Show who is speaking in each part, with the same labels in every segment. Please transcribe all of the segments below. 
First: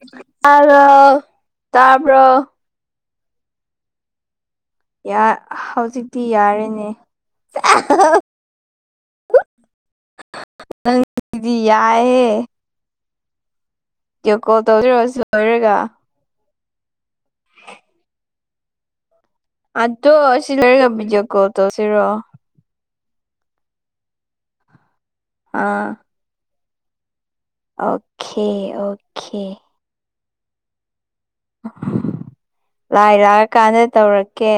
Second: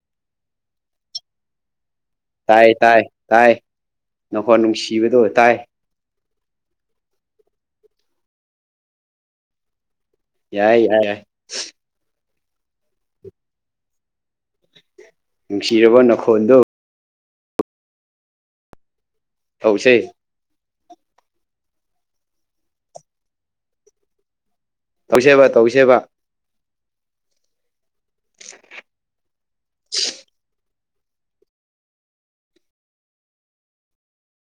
Speaker 1: [unintelligible] ꯇꯥꯕ꯭ꯔꯣ
Speaker 2: ꯇꯥꯏ ꯇꯥꯏ ꯇꯥꯏ ꯅꯈꯣꯟ ꯅꯨꯡꯁꯤ
Speaker 1: ꯍꯧꯖꯤꯛꯇꯤ ꯌꯥꯔꯦꯅꯦ [unintelligible]
Speaker 2: ꯌꯥꯏ ꯌꯥꯏ
Speaker 1: ꯌꯥꯏꯍꯦ ꯚꯤꯗ꯭ꯌꯣ ꯀꯣꯜ ꯇꯧꯁꯤꯔꯣ ꯂꯣꯏꯔꯒ
Speaker 2: ꯅꯨꯡꯁꯤꯔꯕꯣ ꯅꯈꯣꯜꯗꯣ ꯇꯧꯁꯦ
Speaker 1: ꯑꯗꯣ ꯁꯤ ꯂꯣꯏꯔꯒ ꯕꯤꯗ꯭ꯌꯣ ꯀꯣꯜ ꯇꯣꯁꯤꯔꯣ
Speaker 2: ꯇꯧꯁꯦꯕ ꯇꯧꯁꯦꯕ
Speaker 1: ꯑꯣꯈꯦ ꯑꯣꯈꯦ [unintelligible] ꯂꯥꯏ꯭ꯇ ꯂꯥꯛꯑꯀꯥꯟꯗ ꯇꯧꯔꯛꯀꯦ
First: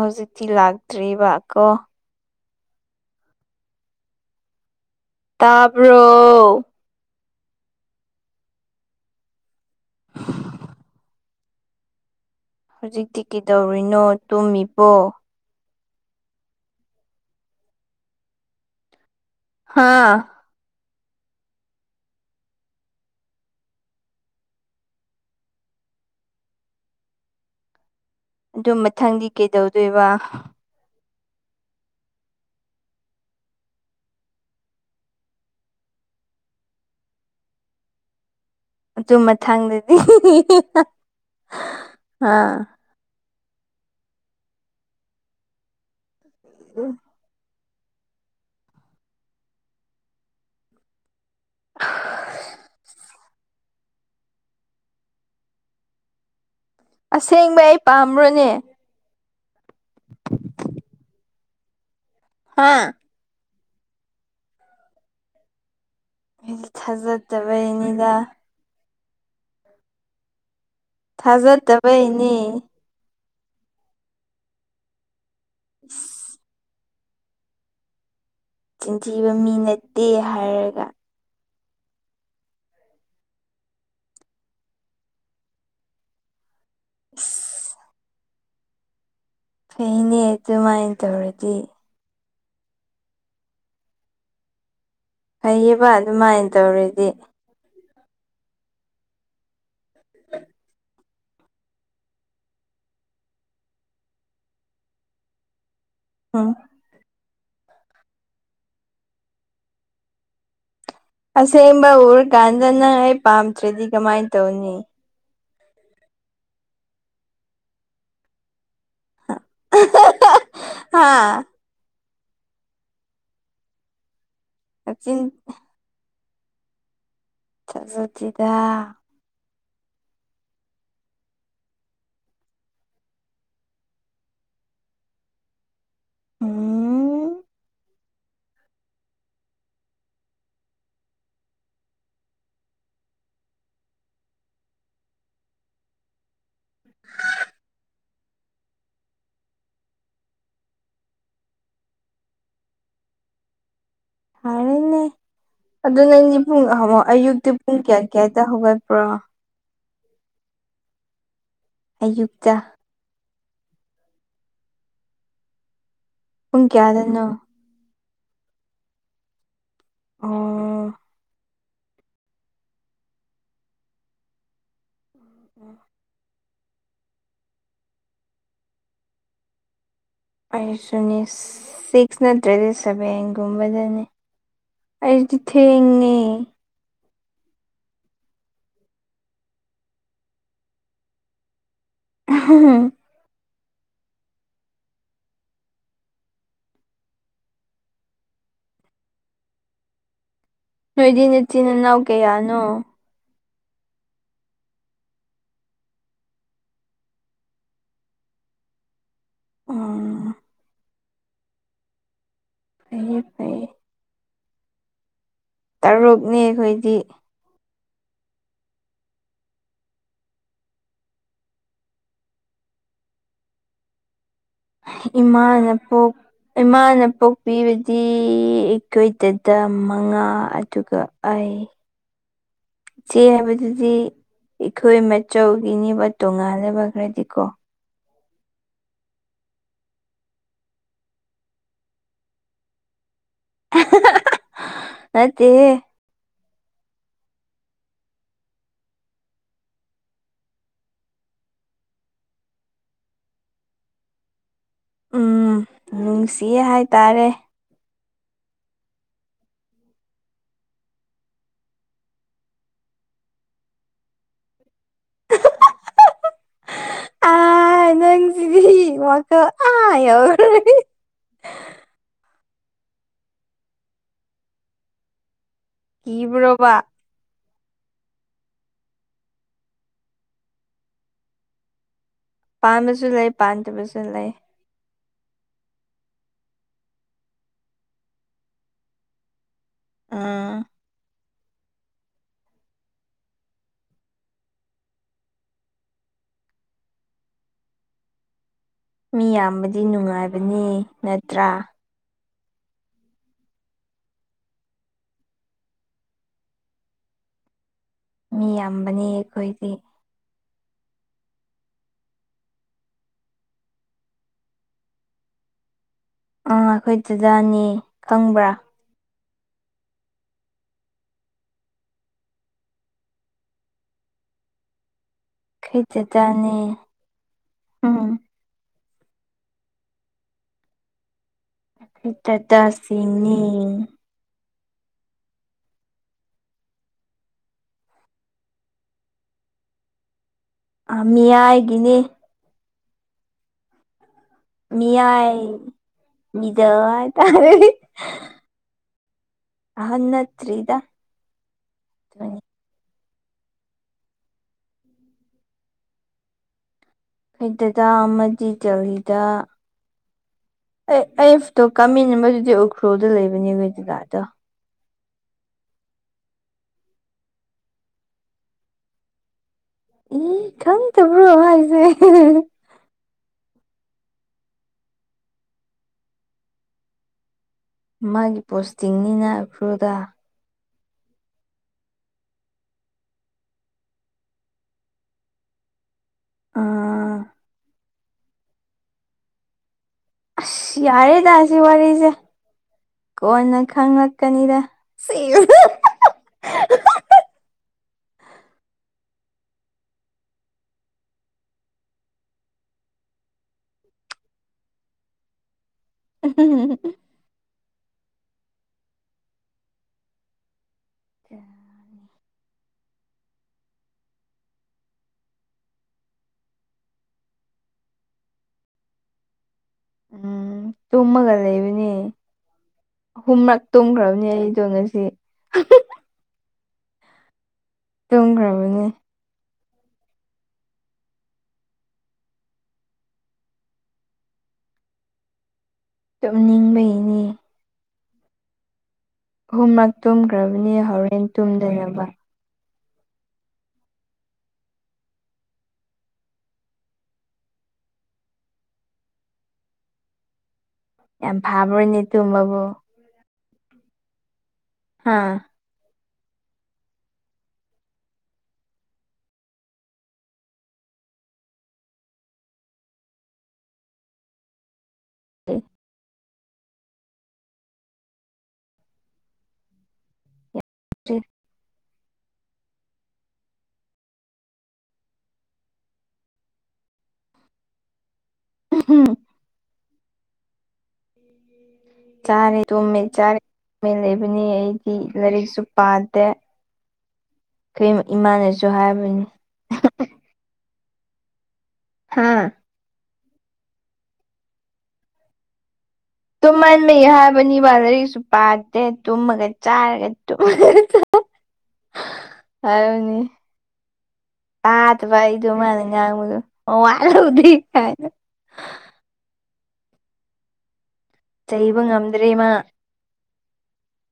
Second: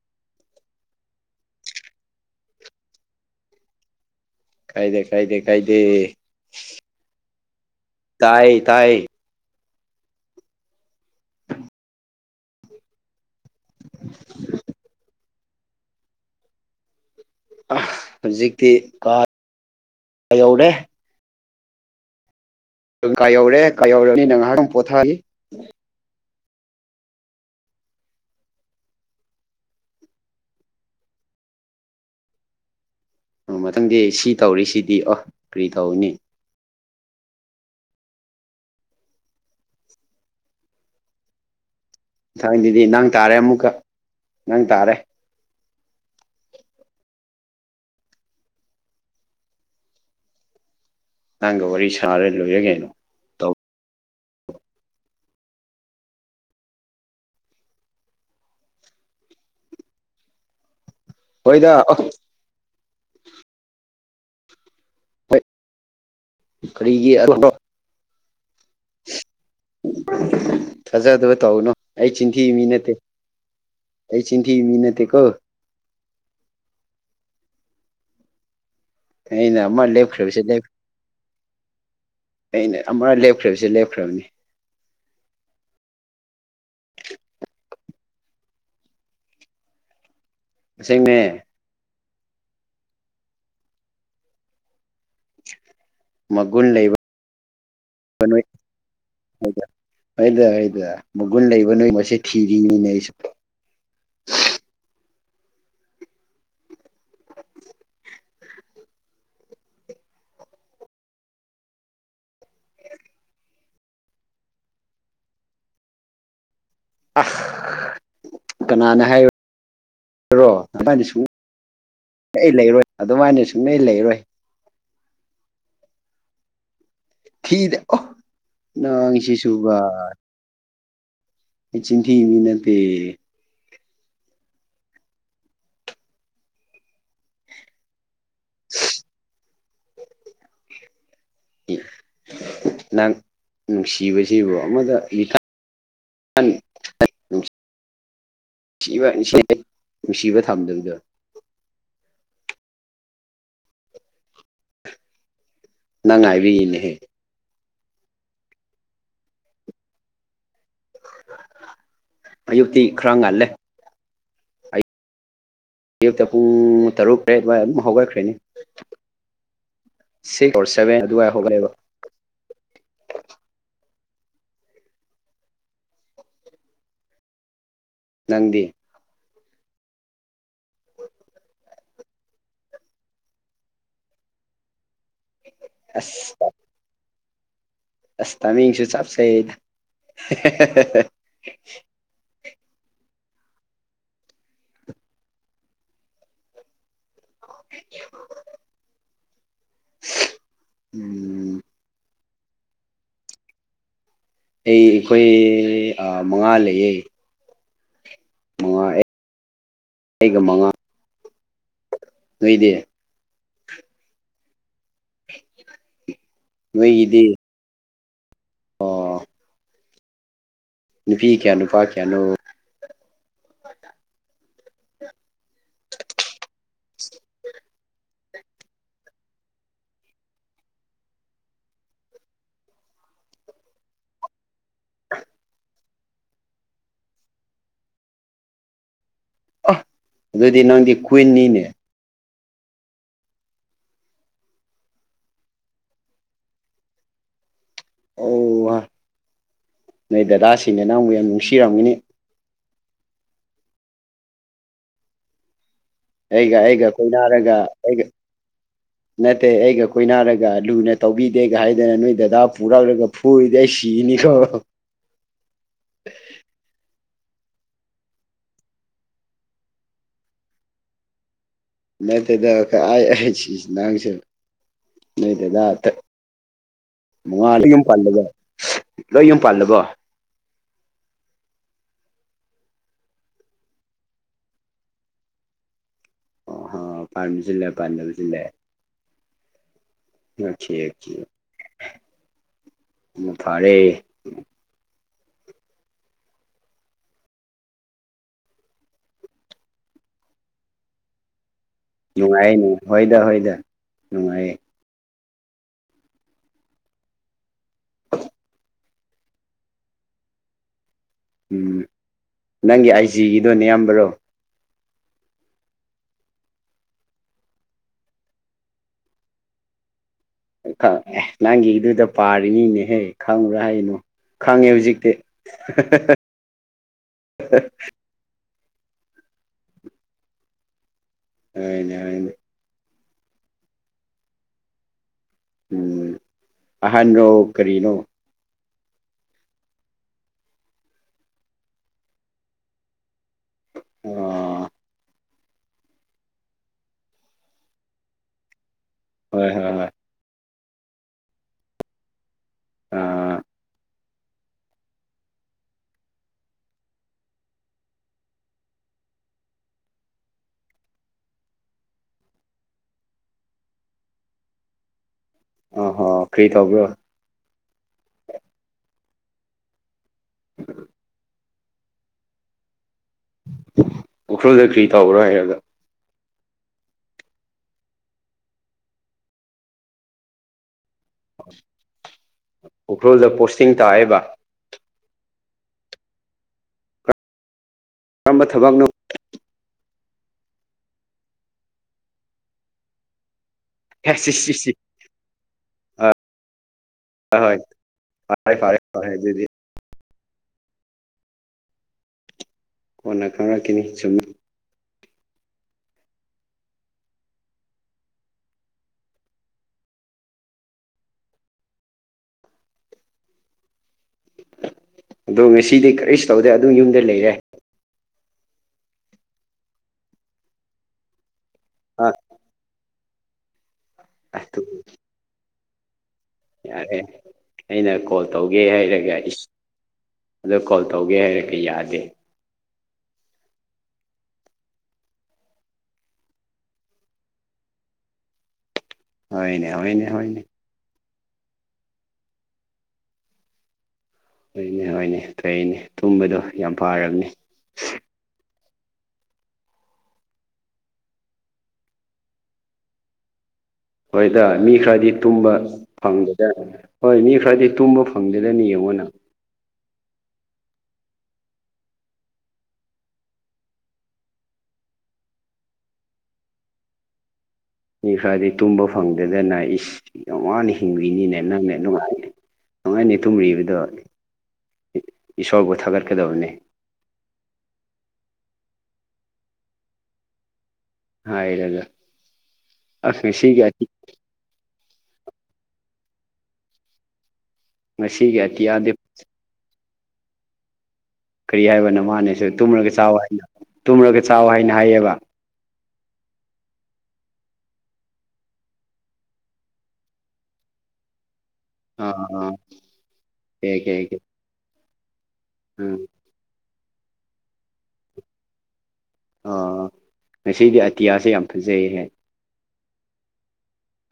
Speaker 1: ꯍꯧꯖꯤꯛꯇꯤ ꯂꯥꯛꯇ꯭ꯔꯤꯕ ꯀꯣ
Speaker 2: ꯀꯥꯏꯗꯦ ꯀꯥꯏꯗꯦ ꯀꯥꯏꯗꯦ
Speaker 1: ꯇꯥꯕ꯭ꯔꯣ
Speaker 2: ꯇꯥꯏ ꯇꯥꯏ
Speaker 1: ꯍꯧꯖꯤꯛꯇꯤ ꯀꯩꯗꯧꯔꯤꯅꯣ ꯇꯨꯝꯃꯤꯕꯣ
Speaker 2: ꯍꯧꯖꯤꯛꯇꯤ ꯀꯥ
Speaker 1: ꯍꯥꯥ
Speaker 2: ꯌꯧꯔꯦ ꯀꯥꯏ ꯌꯧꯔꯦ ꯀꯥꯏ ꯌꯧꯔꯅꯤ ꯅ ꯉꯥꯏꯍꯥꯛꯪ ꯄꯣꯊꯥꯅꯤ
Speaker 1: ꯑꯗꯨ ꯃꯊꯪꯗꯤ ꯀꯩꯗꯧꯗꯣꯏꯕ
Speaker 2: ꯑꯣ ꯃꯊꯪꯗꯤ ꯁꯤ ꯇꯧꯔꯤꯁꯤꯗꯤ ꯑꯣ ꯀꯔꯤ ꯇꯧꯅꯤ
Speaker 1: ꯑꯗꯨ ꯃꯊꯪꯗꯗꯤ [unintelligible]
Speaker 2: ꯃꯊꯪꯗꯨꯗꯤ ꯅꯪ ꯇꯥꯔꯦ ꯑꯃꯨꯛꯀ ꯅꯪ ꯇꯥꯔꯦ
Speaker 1: [unintelligible]
Speaker 2: ꯅꯪꯒ ꯋꯥꯔꯤ ꯁꯥꯔꯦ ꯂꯣꯏꯔꯦ ꯀꯩꯅꯣ ꯇꯧ
Speaker 1: ꯑꯁꯦꯡꯕꯩ ꯑꯩ ꯄꯥꯝꯕ꯭ꯔꯣꯅꯦ
Speaker 2: ꯍꯣꯏꯗ
Speaker 1: ꯍꯥꯥ
Speaker 2: ꯍꯣꯏ
Speaker 1: ꯎꯝ
Speaker 2: ꯀꯔꯤꯒꯤ ꯑꯗꯣ
Speaker 1: ꯊꯥꯖꯗꯕꯩꯅꯤꯗ
Speaker 2: [unintelligible] ꯊꯥꯖꯗꯕ ꯇꯧꯅꯨ ꯑꯩ
Speaker 1: ꯊꯥꯖꯗꯕꯩꯅꯦ
Speaker 2: ꯆꯤꯟꯊꯤꯕ ꯃꯤ ꯅꯠꯇꯦ ꯑꯩ ꯆꯤꯟꯊꯤꯕ ꯃꯤ ꯅꯇꯇꯦꯀꯣ
Speaker 1: [unintelligible] ꯆꯤꯟꯊꯤꯕ ꯃꯤ
Speaker 2: ꯑꯩꯅ ꯑꯃ
Speaker 1: ꯅꯠꯇꯦ
Speaker 2: ꯂꯦꯞꯈ꯭ꯔꯕꯁ ꯂꯦꯞ
Speaker 1: ꯍꯥꯏꯔꯒ
Speaker 2: ꯑꯩꯅ ꯑꯃ ꯂꯦꯞꯈ꯭ꯔꯤꯕꯁꯤ ꯂꯦꯞꯈ꯭ꯔꯕꯅꯤ
Speaker 1: [unintelligible] ꯐꯩꯅꯦ ꯑꯗꯨꯃꯥꯏꯅ
Speaker 2: ꯑꯁꯦꯡꯅꯦ
Speaker 1: ꯇꯧꯔꯗꯤ ꯐꯩꯌꯦꯕ ꯑꯗꯨꯃꯥꯏꯅ
Speaker 2: ꯃꯒꯨꯟ
Speaker 1: ꯇꯧꯔꯗꯤ
Speaker 2: ꯂꯩꯕꯗ [unintelligible] ꯍꯣꯏꯗ ꯃꯒꯨꯟ ꯂꯩꯕ ꯅꯣꯏꯒꯨꯝꯕꯁꯦ ꯊꯤꯔꯤꯅꯤꯅꯦ ꯑꯩꯁꯨ
Speaker 1: ꯑꯣ ꯑꯁꯦꯡꯕ ꯎꯔꯀꯥꯟꯗꯅꯪ ꯑꯩ ꯄꯥꯝꯗ꯭ꯔꯗꯤ ꯀꯃꯥꯏꯅ ꯇꯧꯅꯤ
Speaker 2: ꯑ ꯀꯅꯥꯅ ꯍꯥꯏꯔꯣ ꯑꯗꯨꯃꯥꯏꯅ
Speaker 1: ꯍꯥ
Speaker 2: ꯁꯨꯝ ꯑꯩ ꯂꯩꯔꯣꯏ ꯑꯗꯨꯃꯥꯏꯅ ꯁꯨꯡꯂꯩ ꯂꯩꯔꯣꯏ
Speaker 1: ꯅꯆꯤꯟ
Speaker 2: ꯊꯤꯗꯦ ꯑꯣ
Speaker 1: ꯊꯥꯖꯗꯦꯗ
Speaker 2: ꯅꯪꯁꯤꯁꯨꯨꯕ ꯑꯩ ꯆꯤꯡ ꯊꯤ ꯃꯤ ꯅꯠꯇꯦ
Speaker 1: ꯑꯣ
Speaker 2: [unintelligible] [unintelligible] ꯅꯪ ꯅꯨꯡꯁꯤꯕꯁꯤꯕꯨ ꯑꯃꯗ [unintelligible] [unintelligible] ꯅꯨꯡꯁꯤꯕ ꯊꯝꯗꯕꯗꯣ
Speaker 1: ꯍꯥꯏꯔꯦꯅꯦ ꯑꯗꯨ
Speaker 2: ꯅꯪ
Speaker 1: ꯅꯪꯗꯤ ꯄꯨꯡ
Speaker 2: ꯉꯥꯏꯕꯤꯔꯤꯅꯦꯍꯦ
Speaker 1: ꯑꯌꯨꯛꯇꯤ ꯄꯨꯡ ꯀꯌꯥ ꯀꯌꯥꯗ ꯍꯧꯒꯠꯄ꯭ꯔꯣ ꯑꯌꯨꯛꯇ
Speaker 2: ꯑꯌꯨꯛꯇꯤ ꯈ꯭ꯔ ꯉꯜꯂꯦ ꯑꯌꯨꯛꯇ ꯄꯨꯡ ꯇꯔꯨꯛ ꯇꯔꯦꯠ ꯋꯥꯏ ꯑꯗꯨꯝ ꯍꯧꯒꯠꯈ꯭ꯔꯅꯤ ꯁꯤꯁ ꯑꯣꯔ
Speaker 1: ꯑꯣ
Speaker 2: ꯁꯚꯦꯟ ꯑꯗꯨꯋꯥꯏ ꯍꯧꯒꯠꯂꯦꯕ
Speaker 1: [unintelligible]
Speaker 2: ꯅꯪꯗꯤ
Speaker 1: ꯑꯩꯁꯨꯅꯤ ꯁꯤꯛꯁ ꯅꯠꯇ꯭ꯔꯗꯤ ꯁꯚꯦꯟꯒꯨꯝꯕꯗꯅꯤ ꯑꯩꯗꯤ ꯊꯦꯡꯉꯤ
Speaker 2: ꯑꯁ ꯑꯁ ꯇꯥꯃꯤꯡꯁꯨ ꯆꯞ ꯆꯥꯏꯌꯦꯗ
Speaker 1: [unintelligible]
Speaker 2: [unintelligible]
Speaker 1: ꯅꯣꯏꯗꯤ
Speaker 2: ꯎꯝ
Speaker 1: ꯏꯆꯤꯟ ꯏꯅꯥꯎ ꯀꯌꯥꯅꯣ
Speaker 2: ꯑꯩ ꯑꯩꯈꯣꯏ ꯃꯉꯥ ꯂꯩꯌꯦ ꯃꯉꯥ
Speaker 1: ꯑꯣ
Speaker 2: ꯑꯩꯒ ꯃꯉꯥ ꯅꯣꯏꯗꯤ
Speaker 1: ꯐꯩꯌꯦ ꯐꯩꯌꯦ ꯇꯔꯨꯛꯅꯦ ꯑꯩꯈꯣꯏꯗꯤ
Speaker 2: ꯅꯣꯏꯒꯤꯗꯤ ꯑꯣ ꯅꯨꯄꯤ ꯀꯌꯥ ꯅꯨꯄꯥ ꯀꯌꯥꯅꯣ
Speaker 1: ꯏꯃꯥꯅ ꯄꯣꯛ ꯏꯃꯥꯅ ꯄꯣꯛꯄꯤꯕꯗꯤ ꯑꯩꯈꯣꯏꯗꯥꯗꯥ ꯃꯉꯥ ꯑꯗꯨꯒ ꯑꯩ ꯢꯆꯦ ꯍꯥꯏꯕꯗꯨꯗꯤ ꯑꯩꯈꯣꯏ ꯃꯆꯧꯒꯤꯅꯦꯕ ꯇꯣꯉꯥꯟꯂꯦꯕ ꯈꯔꯗꯤꯀꯣ
Speaker 2: ꯑꯦ ꯑꯗꯨꯗꯤ ꯅꯪꯗꯤ ꯀꯨꯏꯟꯅꯤꯅꯦ
Speaker 1: ꯅꯠꯇꯦꯍꯦ
Speaker 2: ꯑꯣꯍ ꯅꯣꯏ ꯗꯗꯥꯁꯤꯡꯅ ꯅꯪꯕꯨ ꯌꯥꯝ ꯅꯨꯡꯁꯤꯔꯝꯒꯅꯤ
Speaker 1: ꯎꯝ
Speaker 2: ꯑꯩꯒ
Speaker 1: ꯅꯨꯡꯁꯤꯌꯦ
Speaker 2: ꯑꯩꯒ
Speaker 1: ꯍꯥꯏꯇꯥꯔꯦ
Speaker 2: ꯀꯣꯏꯅꯥꯔꯒ ꯑꯩꯒ ꯅꯠꯇꯦ ꯑꯩꯒ ꯀꯣꯏꯅꯔꯒ ꯂꯨꯅ ꯇꯧꯕꯤꯗꯦꯒ ꯍꯥꯏꯗꯅ ꯅꯣꯏ ꯗꯗꯥ ꯄꯨꯔꯛꯂꯒ ꯐꯨꯔꯗꯤ ꯑꯩ ꯁꯤꯒꯅꯤꯀꯣ
Speaker 1: ꯑ ꯅꯪꯁꯤꯗꯤ ꯋꯈꯥꯜ ꯑꯥ ꯌꯧꯔꯦ
Speaker 2: ꯅꯠꯇꯦꯗ ꯀꯥꯢ ꯅꯪꯁꯨ ꯅꯣꯢ ꯗꯥꯗꯥ
Speaker 1: ꯀꯤꯕ꯭ꯔꯣꯕꯥ
Speaker 2: ꯃꯉꯥ ꯂꯣꯏ ꯌꯨꯝ ꯄꯜꯂꯕꯣ ꯂꯣꯏ ꯌꯨꯝ ꯄꯜꯂꯕꯣ
Speaker 1: ꯄꯥꯟꯕꯁꯨ ꯂꯩ ꯄꯥꯟꯗꯕꯁꯨ ꯂꯩ
Speaker 2: ꯑꯣ ꯍ ꯄꯥꯟꯕꯁꯨ ꯂꯩ ꯄꯥꯟꯗꯕꯁꯨ ꯂꯩ
Speaker 1: ꯑꯥ
Speaker 2: ꯑꯣꯀꯦ ꯑꯣꯀꯦ ꯐꯥꯔꯦ
Speaker 1: ꯃꯤ ꯌꯥꯝꯕꯗꯤ ꯅꯨꯡꯉꯥꯏꯕꯅꯤ ꯅꯠꯇ꯭ꯔꯥ
Speaker 2: ꯅꯨꯡꯉꯥꯏꯌꯦ ꯅꯨꯡ ꯍꯣꯏꯗ ꯍꯣꯏꯗ ꯅꯨꯡꯉꯥꯏꯌꯦ
Speaker 1: ꯃꯤ ꯌꯥꯝꯕꯅꯤ ꯑꯩꯈꯣꯏꯗꯤ
Speaker 2: ꯎꯝ ꯅꯪꯒꯤ ꯑꯥꯏꯖꯤꯒꯤꯗꯣ ꯅꯌꯥꯝꯕꯔꯣ
Speaker 1: ꯑꯥ ꯑꯩꯈꯣꯏꯗꯥꯗꯥꯅꯦ ꯈꯪꯕ꯭ꯔꯥ
Speaker 2: ꯑꯦ ꯅꯪꯒꯤꯗꯨꯗ ꯄꯥꯔꯤꯅꯤꯅꯦꯍꯦ ꯈꯪꯕ꯭ꯔꯥ ꯍꯥꯏꯅꯣ ꯈꯪꯉꯦ ꯍꯧꯖꯤꯛꯇꯤ
Speaker 1: ꯑꯩꯈꯣꯢ ꯗꯥꯗꯥ ꯅꯦ
Speaker 2: ꯑ [inaudible] ꯍꯣꯏꯅꯦ ꯍꯣꯏꯅꯦ
Speaker 1: ꯗꯥꯗꯥ ꯁꯤꯡꯅꯦ
Speaker 2: ꯎꯝ ꯑꯍꯥꯟꯔꯣ ꯀꯔꯤꯅꯣ
Speaker 1: ꯃꯤꯌꯥꯏꯒꯤꯅꯤ
Speaker 2: ꯑꯣ
Speaker 1: ꯃꯤꯌꯥꯥꯏ ꯃꯤꯗꯥꯜ ꯍꯥꯢꯇꯥꯥꯔꯦ
Speaker 2: ꯍꯣꯏ ꯍꯣꯏ ꯍꯣꯏ
Speaker 1: ꯑꯍꯥꯜ ꯅꯠꯇꯔꯤꯗ
Speaker 2: ꯑꯥ
Speaker 1: ꯗꯥꯗꯥ ꯑꯃꯗꯤ ꯗꯦꯜꯍꯤꯗ ꯑꯦ ꯑꯩꯒ ꯐꯣꯇꯣ ꯀꯥꯃꯤꯟꯅꯕꯗꯨꯗꯤ ꯎꯈ꯭ꯔꯨꯗ ꯂꯩꯕꯅꯦ ꯑꯩꯈꯣꯏ ꯗꯥꯗꯥ ꯗꯣ
Speaker 2: ꯑꯣ ꯍꯣ ꯀꯔꯤ ꯇꯧꯕ꯭ꯔꯣ
Speaker 1: ꯎ ꯈꯪꯇꯕ꯭ꯔꯣ ꯍꯥꯏꯁꯦ
Speaker 2: ꯎꯈ꯭ꯔꯨꯜꯗ ꯀ꯭ꯔꯤ ꯇꯧꯕ꯭ꯔꯥ ꯍꯥꯏꯔꯒ
Speaker 1: ꯃꯥꯒꯤ ꯄꯣꯁꯇꯤꯡꯅꯤꯅ ꯎꯈ꯭ꯔꯨꯜꯗ
Speaker 2: ꯎꯈ꯭ꯔꯨꯜꯗ ꯄꯣꯁꯇꯤꯡ ꯇꯥꯏꯌꯦꯕ
Speaker 1: ꯑꯥ
Speaker 2: ꯀꯔꯝꯕ ꯊꯕꯛꯅꯣ
Speaker 1: ꯑꯁ ꯌꯥꯔꯦꯗ ꯁꯤ ꯋꯥꯔꯤꯁꯦ ꯀꯣꯟꯅ
Speaker 2: ꯑꯦ ꯁꯤ ꯁꯤ
Speaker 1: ꯈꯪꯂꯛꯀꯅꯤꯗ
Speaker 2: ꯁꯤ
Speaker 1: ꯁꯤꯁ
Speaker 2: ꯍꯣꯏ ꯐꯔꯦ ꯐꯔꯦ ꯍꯣꯢ ꯑꯗꯨꯗꯤ ꯀꯣꯟꯅ ꯈꯪꯔꯛꯈꯤꯅꯤ ꯆꯨꯝꯃꯤ
Speaker 1: ꯎꯝ
Speaker 2: ꯑꯗꯣ ꯉꯁꯤꯗꯤ ꯀꯔꯤꯁꯨ ꯇꯧꯗꯦ ꯑꯗꯨꯝ ꯌꯨꯝꯗ ꯂꯩꯔꯦ
Speaker 1: ꯎꯝ ꯇꯨꯝꯃꯒ ꯂꯩꯕꯅꯦ
Speaker 2: ꯑꯥ
Speaker 1: ꯑꯍꯨꯝꯔꯛ ꯇꯨꯝꯈ꯭ꯔꯕ ꯑꯩꯗꯣ
Speaker 2: ꯑꯗꯨ
Speaker 1: ꯉꯁꯤ
Speaker 2: ꯌꯥꯔꯦ ꯑꯩꯅ ꯀꯣꯜ ꯇꯧꯒꯦ
Speaker 1: ꯇꯨꯝꯈ꯭ꯔꯕꯅꯦ
Speaker 2: ꯍꯥꯏꯔꯒ ꯑꯤꯁ ꯑꯗꯣ ꯀꯣꯜ ꯇꯧꯒꯦ ꯍꯥꯏꯔꯛꯀꯦ ꯌꯥꯗꯦ
Speaker 1: ꯇꯨꯝꯅꯤꯡꯕꯩꯅꯤ
Speaker 2: ꯍꯣꯏꯅꯦ
Speaker 1: ꯑꯍꯨꯝꯂꯛ
Speaker 2: ꯍꯣꯏꯅꯦ ꯍꯣꯏꯅꯦ
Speaker 1: ꯇꯨꯝꯒ꯭ꯔꯕꯅꯦ ꯍꯣꯔꯦꯟ ꯇꯨꯝꯗꯅꯕ
Speaker 2: ꯍꯣꯏꯅꯦ ꯍꯣꯏꯅꯦ ꯐꯩꯅꯦ ꯇꯨꯝꯕꯗꯣ ꯌꯥꯝ ꯐꯔꯕꯅꯤ
Speaker 1: ꯌꯥꯝ ꯐꯥꯕ꯭ꯔꯣꯏꯅꯦ ꯇꯨꯝꯕꯕꯨ
Speaker 2: ꯍꯣꯏꯗꯥ ꯃꯤ ꯈꯔꯗꯤ
Speaker 1: ꯍꯥ
Speaker 2: ꯇꯨꯝꯕ ꯐꯪꯗꯦꯗ ꯍꯣꯏ ꯃꯤ ꯈꯔꯗꯤ ꯇꯨꯝꯕ ꯐꯪꯗꯦꯗꯅꯤ ꯌꯦꯡꯉꯣ ꯅꯪ
Speaker 1: [unintelligible]
Speaker 2: ꯃꯤ ꯈꯔꯥꯗꯤ ꯇꯨꯝꯕ ꯐꯪꯗꯗꯅ ꯏꯁ ꯌꯥꯝ ꯋꯥꯅ ꯍꯤꯡꯕꯤꯅꯤꯅꯦ ꯅꯪꯅꯦ ꯅꯨꯡꯉꯥꯏ ꯅꯨꯡꯉꯥꯏꯅꯤ ꯇꯨꯝꯒꯤꯕꯗꯣ ꯏꯁꯣꯔꯕꯨ ꯊꯥꯒꯠꯀꯥꯗꯕꯅꯤ
Speaker 1: ꯍꯝ
Speaker 2: ꯍꯥꯏꯔꯒ
Speaker 1: ꯆꯥꯔꯦ ꯇꯨꯝꯃꯦ
Speaker 2: ꯑꯁ
Speaker 1: ꯆꯥꯔꯦ
Speaker 2: ꯉꯁꯤꯒꯤ
Speaker 1: ꯇꯨꯝꯃꯦ ꯂꯩꯕꯅꯤ ꯑꯩ ꯁꯤ ꯂꯥꯏꯔꯤꯛꯁꯨ ꯄꯥꯗꯦ ꯑꯩꯈꯣꯏ
Speaker 2: ꯉꯁꯤꯒꯤ
Speaker 1: ꯏꯃꯥꯅꯁꯨ
Speaker 2: ꯑꯇꯤꯌꯥꯗꯤ
Speaker 1: ꯍꯥꯏꯕꯅꯤ [unintelligible]
Speaker 2: ꯀꯔꯤ ꯍꯥꯏꯕꯅꯣ
Speaker 1: ꯍꯥ
Speaker 2: ꯃꯥꯅꯦꯁꯨ ꯇꯨꯝꯔꯒꯥ ꯆꯥꯎ ꯍꯥꯏꯅ ꯇꯨꯝꯔꯒꯥ ꯆꯥꯎ ꯍꯥꯏꯅ ꯍꯥꯏꯌꯦꯕ
Speaker 1: ꯇꯨꯝꯍꯟꯕꯩ ꯍꯥꯏꯕꯅꯤꯕ ꯂꯥꯏꯔꯤꯁꯨ ꯄꯥꯗꯦ ꯇꯨꯝꯃꯒꯥ ꯆꯥꯔꯒꯥ ꯇꯨꯝꯒꯥ ꯆꯥꯔꯒꯥ
Speaker 2: ꯑꯥ ꯑꯥ ꯑꯥ ꯀꯦ ꯀꯦ ꯀꯦ
Speaker 1: ꯇꯥꯗꯕ ꯑꯩꯗꯨ ꯃꯥꯅ ꯉꯥꯡꯕꯗꯣ ꯃꯋꯥ ꯂꯧꯗꯦ
Speaker 2: ꯑꯥ ꯉꯁꯤꯗꯤ ꯑꯇꯤꯌꯥꯁꯦ ꯌꯥꯝ ꯐꯖꯩꯍꯦꯛ
Speaker 1: ꯔꯤꯃꯥ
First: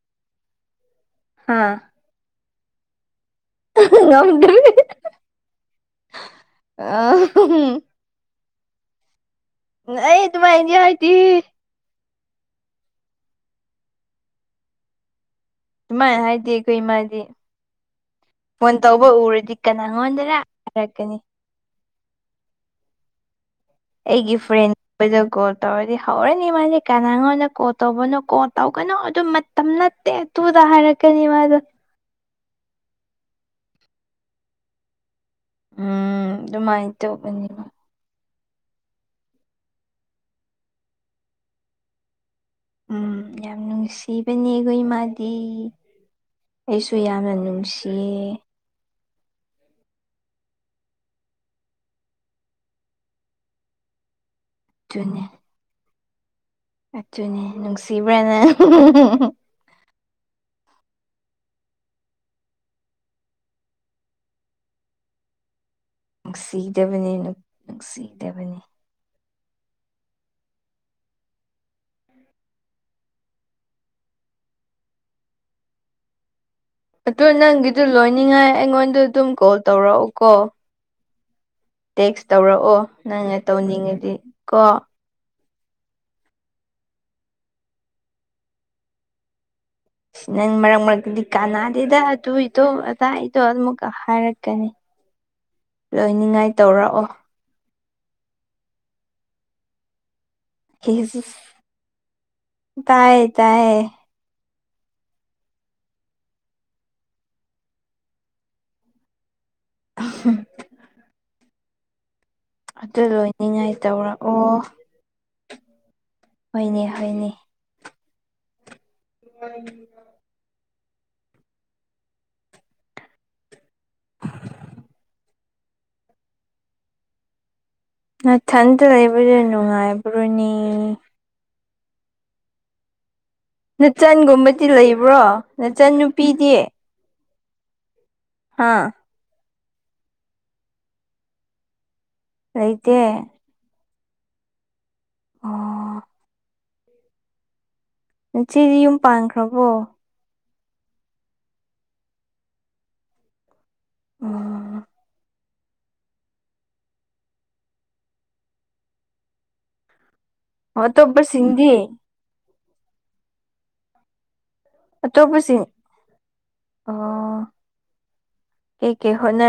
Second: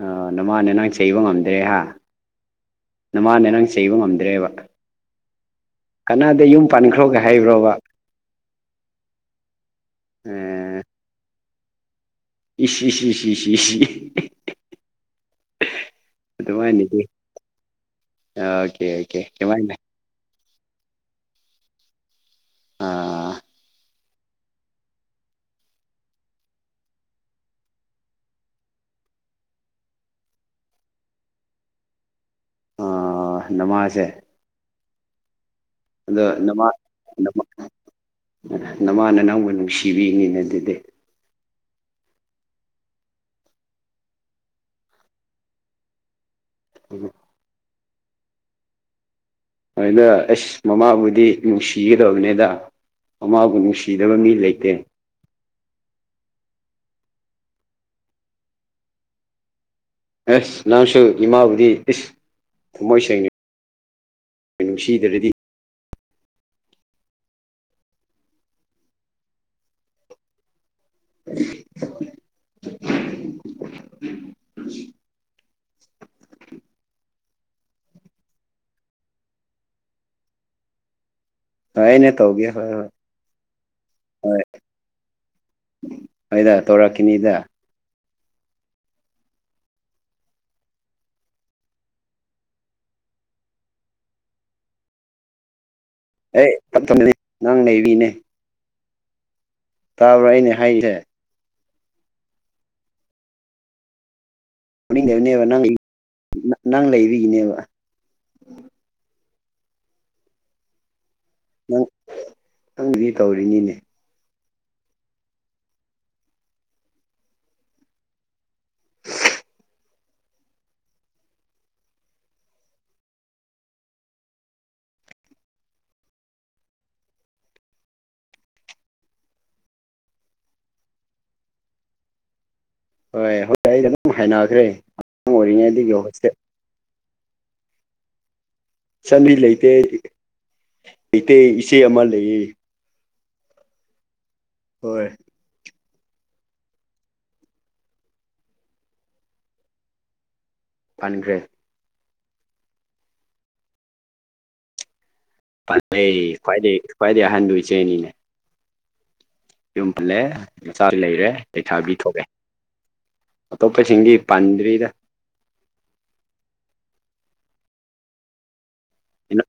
Speaker 2: ꯑꯥ ꯅꯃꯥꯟꯅꯦ ꯅꯪ ꯆꯩꯕ ꯉꯝꯗ꯭ꯔꯦ ꯍꯥ ꯅꯃꯥꯟꯅꯦ ꯅꯪ ꯆꯩꯕ ꯉꯝꯗ꯭ꯔꯦꯕ
Speaker 1: ꯉꯝꯗ꯭ꯔꯦ
Speaker 2: ꯀꯅꯥꯗꯦ ꯌꯨꯝ ꯄꯥꯟꯈ꯭ꯔꯣꯒꯥ ꯍꯥꯏꯕ꯭ꯔꯣꯕ
Speaker 1: ꯑꯦ ꯑꯗꯨꯨꯃꯥꯏꯗꯤ
Speaker 2: ꯑꯥ
Speaker 1: ꯍꯥꯏꯗꯤ
Speaker 2: ꯏꯁ ꯏꯁ ꯏꯁ ꯏꯁ ꯏꯁ
Speaker 1: ꯑꯗꯨꯃꯥꯏꯅ ꯍꯥꯏꯗꯤ ꯑꯩꯈꯣꯏ
Speaker 2: ꯑꯗꯨꯃꯥꯏꯅꯗꯤ
Speaker 1: ꯏꯃꯥꯗꯤ ꯐꯣꯟ
Speaker 2: ꯑꯣꯀꯦ
Speaker 1: ꯇꯧꯕ
Speaker 2: ꯑꯣꯀꯦ
Speaker 1: ꯎꯔꯗꯤ
Speaker 2: ꯑꯗꯨꯃꯥꯏꯅ
Speaker 1: ꯀꯅꯥ ꯅꯉꯣꯟ ꯗꯥꯔꯥ ꯍꯥꯏꯔꯛꯀꯥꯅꯤ
Speaker 2: ꯑꯥ
Speaker 1: ꯑꯩꯒꯤ ꯐ꯭ꯔꯦꯟ ꯍꯣꯏꯗꯥ ꯀꯣꯜ ꯇꯧꯔꯗꯤ ꯍꯧꯔꯅꯤ ꯃꯥꯅꯦ ꯀꯅꯥ ꯉꯣꯟꯗꯥ ꯀꯣꯜ ꯇꯧꯕꯅꯣ ꯀꯣ ꯇꯧꯒꯅꯣ ꯑꯗꯨ ꯃꯇꯝ ꯅꯠꯇꯦ ꯇꯨꯗꯥ ꯍꯥꯏꯔꯛꯀꯅꯤ ꯃꯥꯗꯣ
Speaker 2: ꯑꯣ ꯅꯃꯥꯁꯦ ꯑꯗꯣ
Speaker 1: ꯎꯝ
Speaker 2: ꯅꯃꯥꯟ
Speaker 1: ꯑꯗꯨꯃꯥꯏꯅ ꯇꯧꯕꯅꯦꯕ
Speaker 2: ꯅꯃꯥꯅ ꯅꯪꯕꯨ ꯅꯨꯡꯁꯤꯕꯤꯉꯤꯅ ꯑꯗꯨꯗꯤ
Speaker 1: ꯎꯝ ꯌꯥꯝ ꯅꯨꯡꯁꯤꯕꯅꯦ ꯑꯈꯣꯏ ꯏꯃꯥꯗꯤ ꯑꯩꯁꯨ
Speaker 2: ꯎꯝ
Speaker 1: ꯌꯥꯝꯅ ꯅꯨꯡꯁꯤꯌꯦ
Speaker 2: ꯍꯣꯏꯗꯥ ꯑꯩꯁ ꯃꯃꯥꯕꯨꯗꯤ ꯅꯨꯡꯁꯤꯒꯥꯗꯕꯅꯤꯗꯥ ꯃꯃꯥꯕꯨ ꯅꯨꯡꯁꯤꯗꯥꯕ ꯃꯤ ꯂꯩꯇꯦ
Speaker 1: ꯗꯨꯅꯦ ꯑꯗꯨꯅꯦ ꯅꯨꯡꯁꯤꯕ꯭ꯔ ꯅꯪ
Speaker 2: ꯑꯦꯁ ꯅꯪꯁꯨ ꯏꯃꯥꯕꯨꯗꯤ ꯏꯁ ꯊꯥꯃꯣꯏ ꯁꯦꯡꯅ ꯅꯨꯡꯁꯤꯗꯔꯥꯗꯤ
Speaker 1: ꯅꯨꯡꯁꯤꯗꯕꯅꯤ ꯅꯨꯡꯁꯤꯗꯕꯅꯤ ꯑꯗꯨ ꯅꯪꯒꯤꯗꯨ ꯂꯣꯏꯅꯤꯡꯉꯥꯏ ꯑꯩꯉꯣꯟꯗ ꯑꯗꯨꯝ ꯀꯣꯜ ꯇꯧꯔꯛꯎꯀꯣ
Speaker 2: ꯍꯣꯏ ꯑꯩꯅ
Speaker 1: ꯇꯦꯛꯁ
Speaker 2: ꯇꯧꯒꯦ ꯍꯣꯏ
Speaker 1: ꯇꯧꯔꯛꯑꯣ
Speaker 2: ꯍꯣꯏ
Speaker 1: ꯅꯪꯅ ꯇꯧꯅꯤꯡꯉꯗꯤ ꯀꯣ
Speaker 2: ꯍꯣꯏꯗꯥ ꯇꯧꯔꯛꯀꯤꯅꯤꯗꯥ
Speaker 1: ꯁꯤ ꯅꯪ ꯃꯔꯛ ꯃꯔꯛꯇꯥꯗꯤ ꯀꯥꯟꯅꯗꯦꯗꯥ ꯑꯗꯨꯏꯗꯣ ꯑꯗꯥ ꯑꯩꯗꯣ ꯑꯗꯨꯝꯀꯥ ꯍꯥꯏꯔꯛꯀꯥꯅꯤ [inaudible]
Speaker 2: ꯑꯩ ꯇꯝ ꯇꯝ ꯅꯪ ꯅꯩꯕꯤꯅꯦ ꯇꯥꯕ꯭ꯔꯥ ꯑꯩꯅꯦ
Speaker 1: [unintelligible] ꯇꯥꯏ ꯇꯥꯌꯦ
Speaker 2: ꯂꯧꯅꯤꯡꯗꯕꯅꯦꯕ ꯅꯪ ꯅꯪ ꯂꯩꯕꯤꯒꯤꯅꯦꯕ
Speaker 1: ꯑꯣ ꯍꯣ
Speaker 2: ꯅꯪ
Speaker 1: ꯑꯗꯨ
Speaker 2: ꯅꯪꯕꯨꯗꯤ
Speaker 1: ꯂꯣꯏꯅꯤꯡꯉꯥꯏ
Speaker 2: ꯇꯧꯔꯤꯅꯤꯅꯦ
Speaker 1: ꯇꯧꯔꯛꯑꯣ ꯍ‌ꯣꯏꯅꯦ ꯍ‌ꯣꯏꯅ‌ꯦ [unintelligible] ꯅꯊꯟꯇ ꯂꯩꯕꯗ‌ꯣ ꯅꯨꯡꯉꯥꯏꯕ꯭ꯔꯣꯅꯦ
Speaker 2: ꯍꯣꯏ [inaudible] ꯑꯩ ꯑꯗꯨꯝ ꯍꯥꯏꯅꯈ꯭ꯔꯦ
Speaker 1: ꯅꯆꯟꯒꯨꯝꯕꯗꯤ ꯂꯩꯕ꯭ꯔꯣ
Speaker 2: ꯑꯉꯥꯡ
Speaker 1: ꯅꯆꯟ
Speaker 2: ꯑꯣꯏꯔꯤꯉꯩꯗꯒꯤ ꯍ‌ꯣꯁꯇ‌ꯦꯜ
Speaker 1: ꯅꯨꯄꯤꯗꯤ ꯍꯥꯥ
Speaker 2: ꯏꯆꯟꯗꯤ ꯂꯩꯇꯦ ꯂꯩꯇꯦ ꯏꯆꯦ ꯑꯃ ꯂꯩꯌꯦ
Speaker 1: ꯂꯩꯇ‌ꯦ
Speaker 2: ꯍꯣꯏ
Speaker 1: ꯑꯣ ꯅꯆꯦꯗꯤ ꯌꯨꯝ ꯄꯥꯟꯈ꯭ꯔꯕꯣ
Speaker 2: ꯄꯟꯈ꯭ꯔꯦ
Speaker 1: ꯑꯣ
Speaker 2: ꯄꯟꯈ‌ꯦ ꯈ꯭ꯋꯥꯏꯗꯩ ꯈ꯭ꯋꯥꯏꯗꯩ ꯑꯍꯥꯟꯗ‌ꯣ ꯏꯆꯦꯅꯤꯅꯦ ꯌꯨꯝ ꯄꯜꯂꯦ ꯃꯆꯥ ꯂꯩꯔꯦ
Speaker 1: ꯑꯇꯣꯞꯄꯁꯤꯡꯗꯤ
Speaker 2: ꯂꯩꯩꯊꯥꯕꯤ ꯊꯣꯛꯑꯦ ꯑꯇꯣꯞꯄꯁꯤꯡꯗꯤ ꯄꯥꯟꯗ꯭ꯔꯤꯗ
Speaker 1: ꯑꯇꯣꯞꯄꯁꯤꯡ ꯑꯣ ꯀꯩꯀꯩ ꯍꯣꯠꯅ